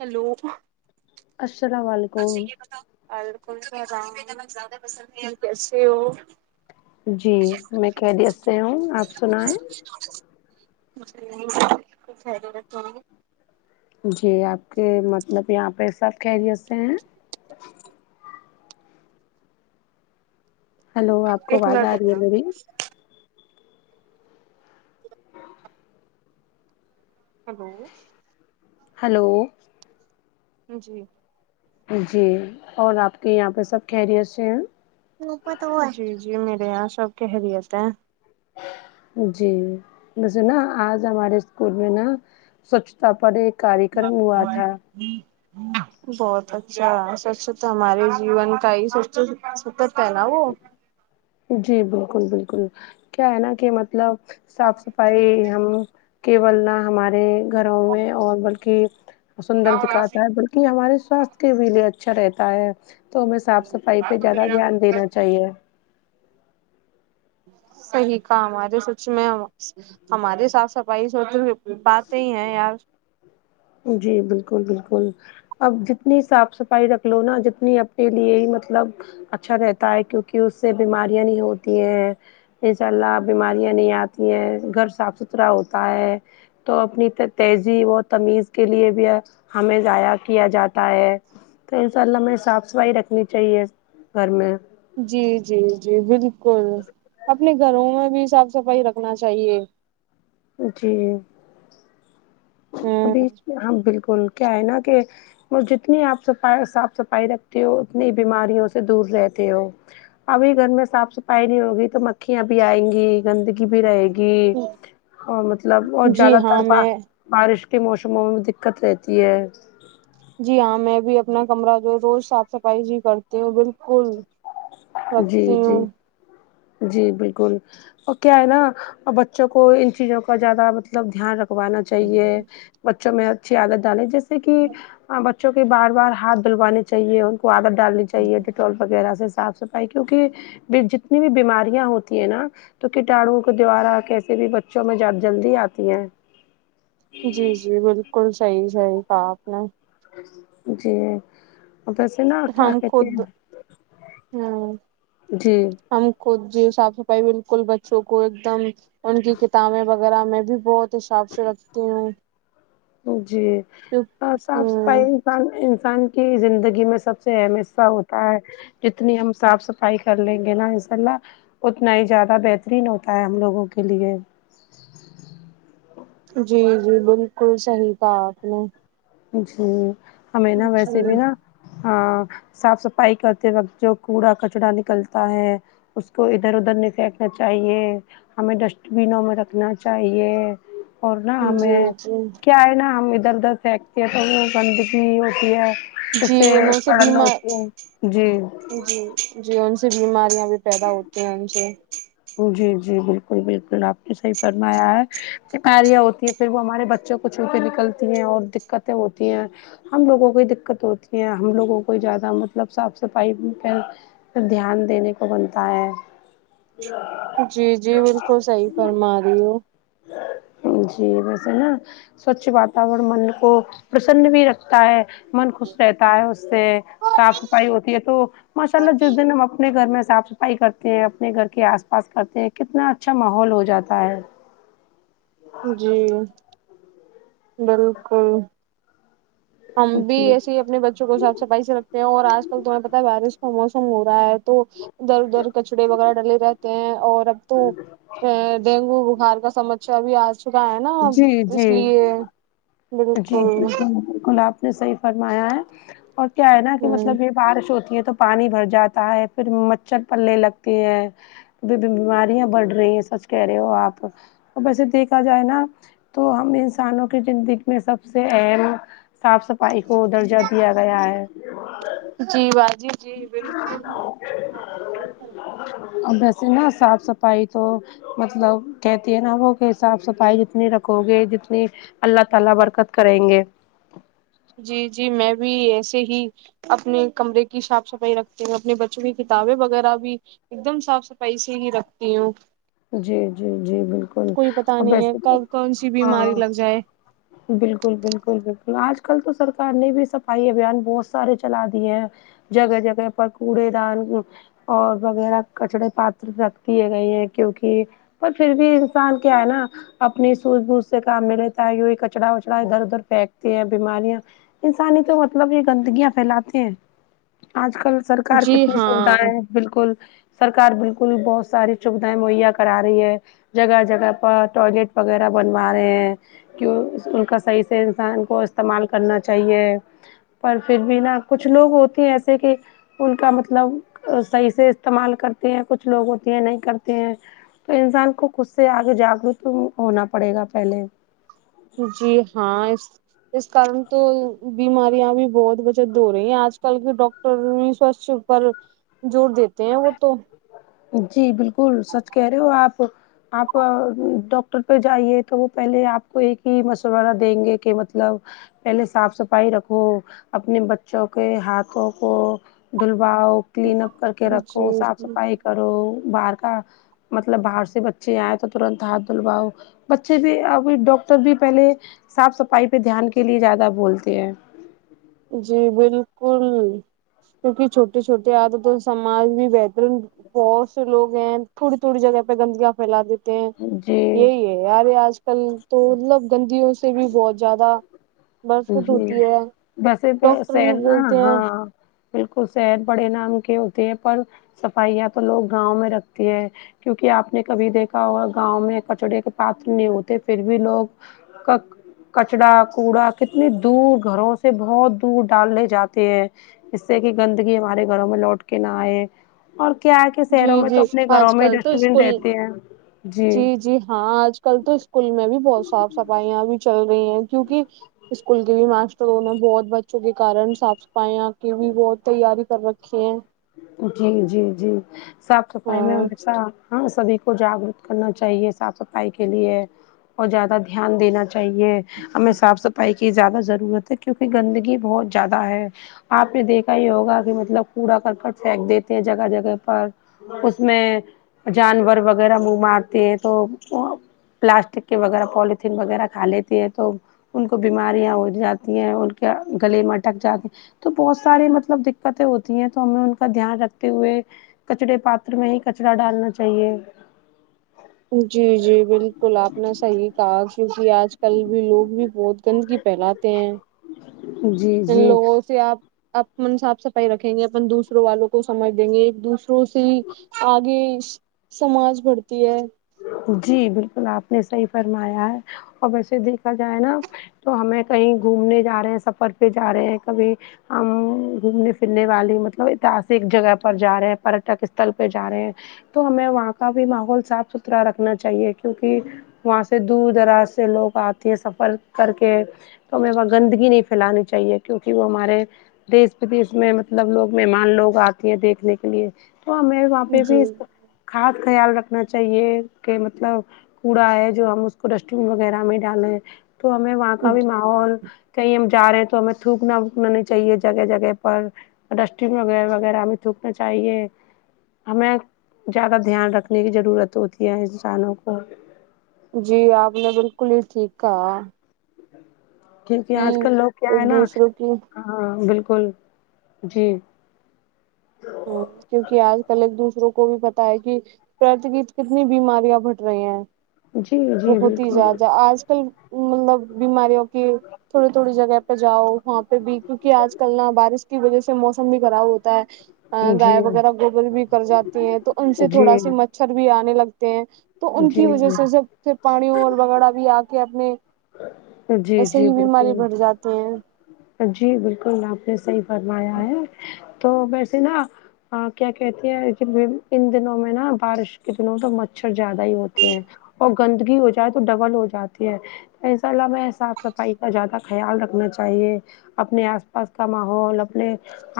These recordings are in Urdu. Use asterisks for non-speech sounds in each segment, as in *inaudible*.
ہیلو ہلو السلام اچھا یہ علیکم بتاؤ ولیکم سلام کیسے ہو جی میں خیریت سے ہوں آپ سنائیں جی خیریت جی آپ کے مطلب یہاں پہ سب خیریت سے ہیں ہیلو آپ کو ایک آواز منٹ آ رہی ہے رکنا میری ہیلو ہیلو جی جی اور آپ کے یہاں پہ سب خیریت سے ہیں جی جی میرے یہاں سب خیہریت ہے جی ویسے ناں آج ہمارے اسکول میں ناں سوچھتا پر ایک کاریہ کرم ہوا تھا بہت اچھا سوچ تو ہمارے جیون کا ہی سچ *unintelligible* جی بالکل بالکل کیا ہے ناں کہ مطلب صاف صفائی ہم کیول نہ ہمارے گھروں میں اور بلکہ سندر دکھاتا ہے بلک کہ ہمارے سواستھ کے بھی لیے اچھا رہتا ہے تو ہمیں صاف صفائی پہ زیادہ دھیان دینا چاہیے صحیح کہا ہمارے سوچ میں ہمارے صاف صفائی سوچ باتیں ہی ہیں یار جی بالکل بالکل اب جتنی صاف صفائی رکھ لو ناں جتنی اپنے لیے ہی مطلب اچھا رہتا ہے کیونکہ اس سے بیماریاں نہیں ہوتی ہیں ان شاء اللہ بیماریاں نہیں آتی ہیں گھر صاف ستھرا ہوتا ہے تو اپنی تہذیب و تمیز کے لیے بھی ہمیں ضائع کیا جاتا ہے تو ان شاء اللہ ہمیں صاف صفائی رکھنی چاہیے گھر میں جی جی جی بالکل اپنے گھروں میں بھی صاف صفائی رکھنا چاہیے جی ابھی ہاں بالکل کیا ہے نا کہ اور جتنی آپ صفائی صاف صفائی رکھتی ہو اتنی بیماریوں سے دور رہتے ہو ابھی گھر میں صاف صفائی نہیں ہوگی تو مکھیاں بھی آئیں گی گندگی بھی رہے گی جی مطلب اور جی زیادہ تر ہاں میں بارش کے موسموں میں بھی دقت رہتی ہے جی ہاں میں بھی اپنا کمرہ جو روز صاف صفائی جی کرتی ہوں بالکل جی رکھتی جی ہوں جی بالکل اور کیا ہے نا بچوں کو ان چیزوں کا زیادہ مطلب دھیان رکھ وانا چاہیے بچوں میں اچھی عادت ڈالے جیسے کہ بچوں کے بار بار ہاتھ دھلوانی چاہیے ان کو عادت ڈالنی چاہیے ڈیٹول وغیرہ سے سات فائی کیونکہ جتنی بھی بیماریاں ہوتی ہیں نا تو کٹانوں کو دیارا کیسے بھی بچوں میں جلدی آتی ہیں جی جی بالکل صحیح صحیح کہا آپ نے جی اب ایسے نہ ہم خود امم جی ہم خود جی صاف صفائی بالکل بچوں کو ایک دم ان کی کتابیں وغیرہ میں بھی بہت حساب سے رکھتی ہے جی صاف صفائی انسان انسان کی زندگی میں سب سے اہم حصہ ہوتا ہے جتنی ہم صاف صفائی کر لیں گے نا انسا اللہ اتنا ہی زیادہ بہترین ہوتا ہے ہم لوگوں کے لیے جی جی بالکل صحیح کہا آپ نے جی ہمیں نا ویسے بھی نا ہاں صاف صفائی کرتے وقت جو کوڑا کچرا نکلتا ہے اس کو ادھر ادھر نہیں پھینکنا چاہیے ہمیں ڈسٹ بینوں میں رکھنا چاہیے اور نا ہمیں جی جی کیا ہے نا ہم ادھر ادھر سے گندگی ہوتی ہے اس جی جی سے انہوں پڑن بیمار ہوتی ہے جی جی جی ان سے بیماریاں بھی پیدا ہوتی ہیں ان سے جی جی بالکل بالکل آپ نے صحیح فرمایا ہے بیماریاں ہوتی ہے پھر وہ ہمارے بچوں کو چھو کے نکلتی ہیں اور دقتیں ہوتی ہیں ہم لوگوں کو دقت ہوتی ہے ہم لوگوں کو زیادہ مطلب صاف صفائی پہ پھر دھیان دینے کو بنتا ہے جی جی بالکل صحیح فرما رہی ہو جی ویسے نا سوچھ واتاورن من کو پرسن بھی رکھتا ہے من خوش رہتا ہے اس سے صاف صفائی ہوتی ہے تو ماشاء اللہ جس دن ہم اپنے گھر میں صاف صفائی کرتے ہیں اپنے گھر کے آس پاس کرتے ہیں کتنا اچھا ماحول ہو جاتا ہے جی بالکل ہم بھی جی ایسی اپنے بچوں کو صاف صفائی سے رکھتے ہیں اور آج کل تمہیں پتہ ہے بارش کا موسم ہو رہا ہے تو ادھر ادھر کچڑے وغیرہ ڈلے رہتے ہیں اور اب تو ڈینگو بخار کا سمسیہ بھی آج چکا ہے نا جی اس جی لیے جی بالکل بالکل بالکل آپ صحیح فرمایا ہے اور کیا ہے نا کہ ہوں مطلب یہ بارش ہوتی ہے تو پانی بھر جاتا ہے پھر مچھر پلنے لگتے ہیں بیماریاں بڑھ رہی ہیں سچ کہہ رہے ہو آپ ویسے دیکھا جائے نا تو ہم انسانوں کی زندگی میں سب سے اہم صاف صفائی کو درجہ دیا گیا ہے جی باجی جی بالکل اب ویسے نا صاف صفائی تو مطلب کہتی ہے نا وہ کہ صاف صفائی جتنی رکھو گے جتنی اللہ تعالی برکت کریں گے جی جی میں بھی ایسے ہی اپنے کمرے کی صاف صفائی رکھتے ہیں اپنے بچوں کی کتابیں وغیرہ بھی ایک دم صاف صفائی سے ہی رکھتی ہوں جی جی جی بالکل کوئی پتا اور نہیں ہے ویسے کب کون سی بیماری ہاں لگ جائے بالکل بالکل بالکل آج کل تو سرکار نے بھی صفائی ابھیان بہت سارے چلا دیے ہیں جگہ جگہ پر کوڑے دان اور وغیرہ کچڑے پاتر رکھ دیے گئے ہیں کیونکی پر پھر بھی انسان کیا ہے نا اپنی سوجھ بوجھ سے کام میں لیتا ہے کچرا وچڑا ادھر ادھر پھینکتے ہیں بیماریاں انسان ہی تو مطلب یہ گندگیاں پھیلاتے ہیں آج کل سرکار جی کتنی ہاں سودھائیں بالکل سرکار بالکل بہت ساری سویدھائیں مہیا کرا رہی ہے جگہ جگہ پر ٹوائلیٹ وغیرہ بنوا رہے ہیں کی ان کا صحیح سے انسان کو استعمال کرنا چاہیے پر پھر بھی نا کچھ لوگ ہوتے ایسے کہ ان کا مطلب صحیح سے استعمال کرتے ہیں کچھ لوگ ہوتے ہیں نہیں کرتے ہیں تو انسان کو خود سے آگے جاگروک ہونا پڑے گا پہلے جی ہاں اس اس کارن تو بیماریاں بھی بہت بچت ہو رہی ہیں آج کل کے ڈاکٹ ٹر رسرچ پر زور دیتے ہیں وہ تو جی بالکل سچ کہہ رہے ہو آپ آپ ڈاکٹر پہ جائیے تو وہ پہلے آپ کو ایک ہی مشورہ دیں گے کہ مطلب پہلے صاف صفائی رکھو اپنے بچوں کے ہاتھوں کو دلواؤ کلین اپ کر کے جی رکھو صاف صفائی کرو باہر کا مطلب باہر سے بچے آئے تو ترنت ہاتھ دھلواؤ بچے بھی ابھی ڈاکٹر بھی پہلے صاف صفائی پہ دھیان کے لیے زیادہ بولتے ہیں جی بالکل کیونکہ چھوٹے چھوٹے عادتوں سماج بھی بہترین بہت سے لوگ ہیں تھوڑی تھوڑی جگہ پہ گندگیاں پھیلا دیتے تے جی یہی ہے یار آج کل تو مطلب گندیوں سے بھی بہت زیادہ برفت جی ہوتی ہے ویسے ڈاکٹر بھی سیر بولتے ہیں ہاں بالکل سیر بڑے نام کے ہوتے ہیں پر صفائیاں تو لوگ گاؤں میں رکھتی ہے کیونکی آپ نے کبھی دیکھا ہوگا گاؤں میں کچڑے کے پات نہیں ہوتے پھر بھی لوگ کک کچڑا کوڑا کتنی دور گھروں سے بہت دور ڈالنے جاتے ہیں اس سے کہ گندگی ہمارے گھروں میں لوٹ کے نہ آئے اور کیا ہے کہ جی شہروں میں تو جی اپنے گھروں آج میں کل تو ڈسٹ بن اسکول رہتے ہیں جی جی ہاں آج کل تو اسکول میں بھی بہت صاف صفائیاں بھی چل رہی ہیں کیونکی اسکول کے بھی ماسٹروں نے بہت بچوں کے کارن صاف صفائیاں کی بھی بہت تیاری کر رکھی ہے جی جی جی صاف صفائی میں ہاں ہمیشہ ہاں سبھی کو جاگرک کرنا چاہیے صاف صفائی کے لیے اور زیادہ دھیان دینا چاہیے ہمیں صاف صفائی کی زیادہ ضرورت ہے کیونکہ گندگی بہت زیادہ ہے آپ نے دیکھا ہی ہوگا کہ مطلب پورا کر پر پھینک دیتے ہیں جگہ جگہ پر اس میں جانور وغیرہ منہ مارتے ہیں تو پلاسٹک کے وغیرہ پولییتھین وغیرہ کھا لیتی ہے تو ان کو بیماریاں ہو جاتی ہیں ان کے گلے مے ا ٹک جاتے ہیں تو بہت ساری مطلب دقتیں ہوتی ہیں تو ہمیں ان کا دھیان رکھتے ہوئے کچڑے پاتر میں ہی کچرا ڈالنا چاہیے جی جی بالکل آپ نے صحیح کہا کیونکہ آج کل بھی لوگ بھی بہت گندگی پھیلاتے ہیں جی ان جی لوگوں سے اپ اپن صاف صفائی رکھیں گے اپن دوسروں والوں کو سمجھ دیں گے ایک دوسروں سے ہی آگے سماج بڑھتی ہے جی بالکل آپ نے صحیح فرمایا ہے اور ویسے دیکھا جائے نا تو ہمیں کہیں گھومنے جا رہے ہیں سفر پہ جا رہے ہیں کبھی ہم گھومنے پھرنے والے مطلب ایتحسک جگہ پر جا رہے ہیں پٹک استل پہ جا رہے ہیں تو ہمیں وہاں کا بھی ماحول صاف ستھرا رکھنا چاہیے کیونکہ وہاں سے دور دراز سے لوگ آتے ہیں سفر کر کے تو ہمیں وہ گندگی نہیں پھیلانی چاہیے کیونکہ وہ ہمارے دیس ودیش میں مطلب لوگ مہمان لوگ آتے ہیں دیکھنے کے لیے تو ہمیں وہاں پہ بھی جی خاص خیال رکھنا چاہیے کہ مطلب کوڑا ہے جو ہم اس کو ڈسٹبین وغیرہ میں ڈالیں تو ہمیں وہاں کا بھی ماحول کہیں ہم جا رہے ہیں تو ہمیں تھوکنا وکنا نہیں چاہیے جگہ جگہ پر اور ڈسٹبن وغیرہ وغیرہ ہمیں تھوکنا چاہیے ہمیں زیادہ دھیان رکھنے کی ضرورت ہوتی ہے انسانوں کو جی آپ نے بالکل ہی ٹھیک کہا کیونکہ کہ آج کل لوگ کیا ایک ہے نا دوسروں کی ہاں بالکل جی ہمم کیونکہ آج کل ایک دوسروں کو بھی پتا ہے کہ پرت کی کتنی بیماریاں بھٹ رہی ہیں جی جی بہت ہی بالکل زیادہ آج کل مطلب بیماریوں کہ تھوڑی تھوڑی جگہ پہ جاؤ وہاں پہ بھی کیونکہ آج کل نا بارش کی وجہ سے موسم بھی خراب ہوتا ہے گائے جی وغیرہ گوبر بھی کر جاتی ہیں تو ان سے جی تھوڑا س مچھر بھی آنے لگتے ہیں تو ان کی وجہ جی سے جب پھر پانی اور وغیرہ بھی آ کے اپنے جی ایسے جی ہی بیماری بالکل بڑھ جاتی ہیں جی بالکل آپ نے صحیح فرمایا ہے تو ویسے نا ہ کیا کہتی ہیں ان دنوں میں نا بارش کے دنوں میں تو مچھر زیادہ ہی ہوتے ہیں اور گندگی ہو جائے تو ڈبل ہو جاتی ہے ایسا لمحہ صاف صفائی کا زیادہ خیال رکھنا چاہیے چاہیے اپنے آس پاس کا ماحول اپنے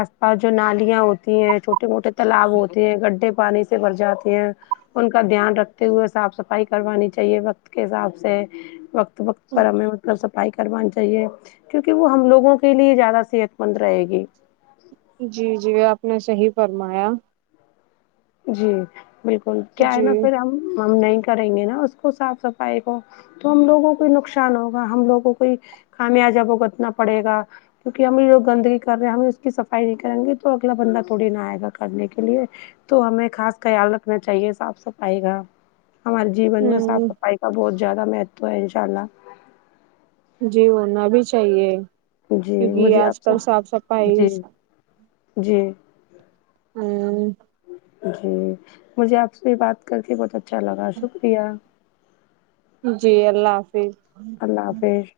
آس پاس جو نالیاں ہوتی ہیں چھوٹے موٹے تالاب ہوتے ہیں گڈھے پانی سے بھر جاتے ہیں ان کا دھیان رکھتے ہوئے صاف صفائی کروانی چاہیے وقت کے حساب سے وقت وقت پر ہمیں مطلب صفائی کروانی چاہیے کیونکہ وہ ہم لوگوں کے لیے زیادہ صحت مند رہے گی جی جی آپ نے صحیح فرمایا جی بالکل کیا ہے جی نا پھر ہم ہم نہیں کریں گے نا اس کو صاف صفائی کو تو ہم لوگوں کو نقصان ہوگا ہم لوگوں کوئی خامیازا بگتنا پڑے گا کیونکہ ہم ہی لوگ گندگی کر رہے ہیں ہم اس کی صفائی نہیں کریں گے تو اگلا بندہ تھڑی نہ آئے گا کرنے کے لیے تو ہمیں خاص خیال رکھنا چاہیے صاف صفائی کا ہمارے جیون میں صاف ہ صفائی کا بہت زیادہ مہتو ہے ان شاء اللہ جی ہونا بھی چاہیے جی کیونکہ مجھے آج آپ سے کل صاف صفائی جی جی ہاں جی مجھے آپ سے بھی بات کر کے بہت اچھا لگا شکریہ جی اللہ حافظ اللہ حافظ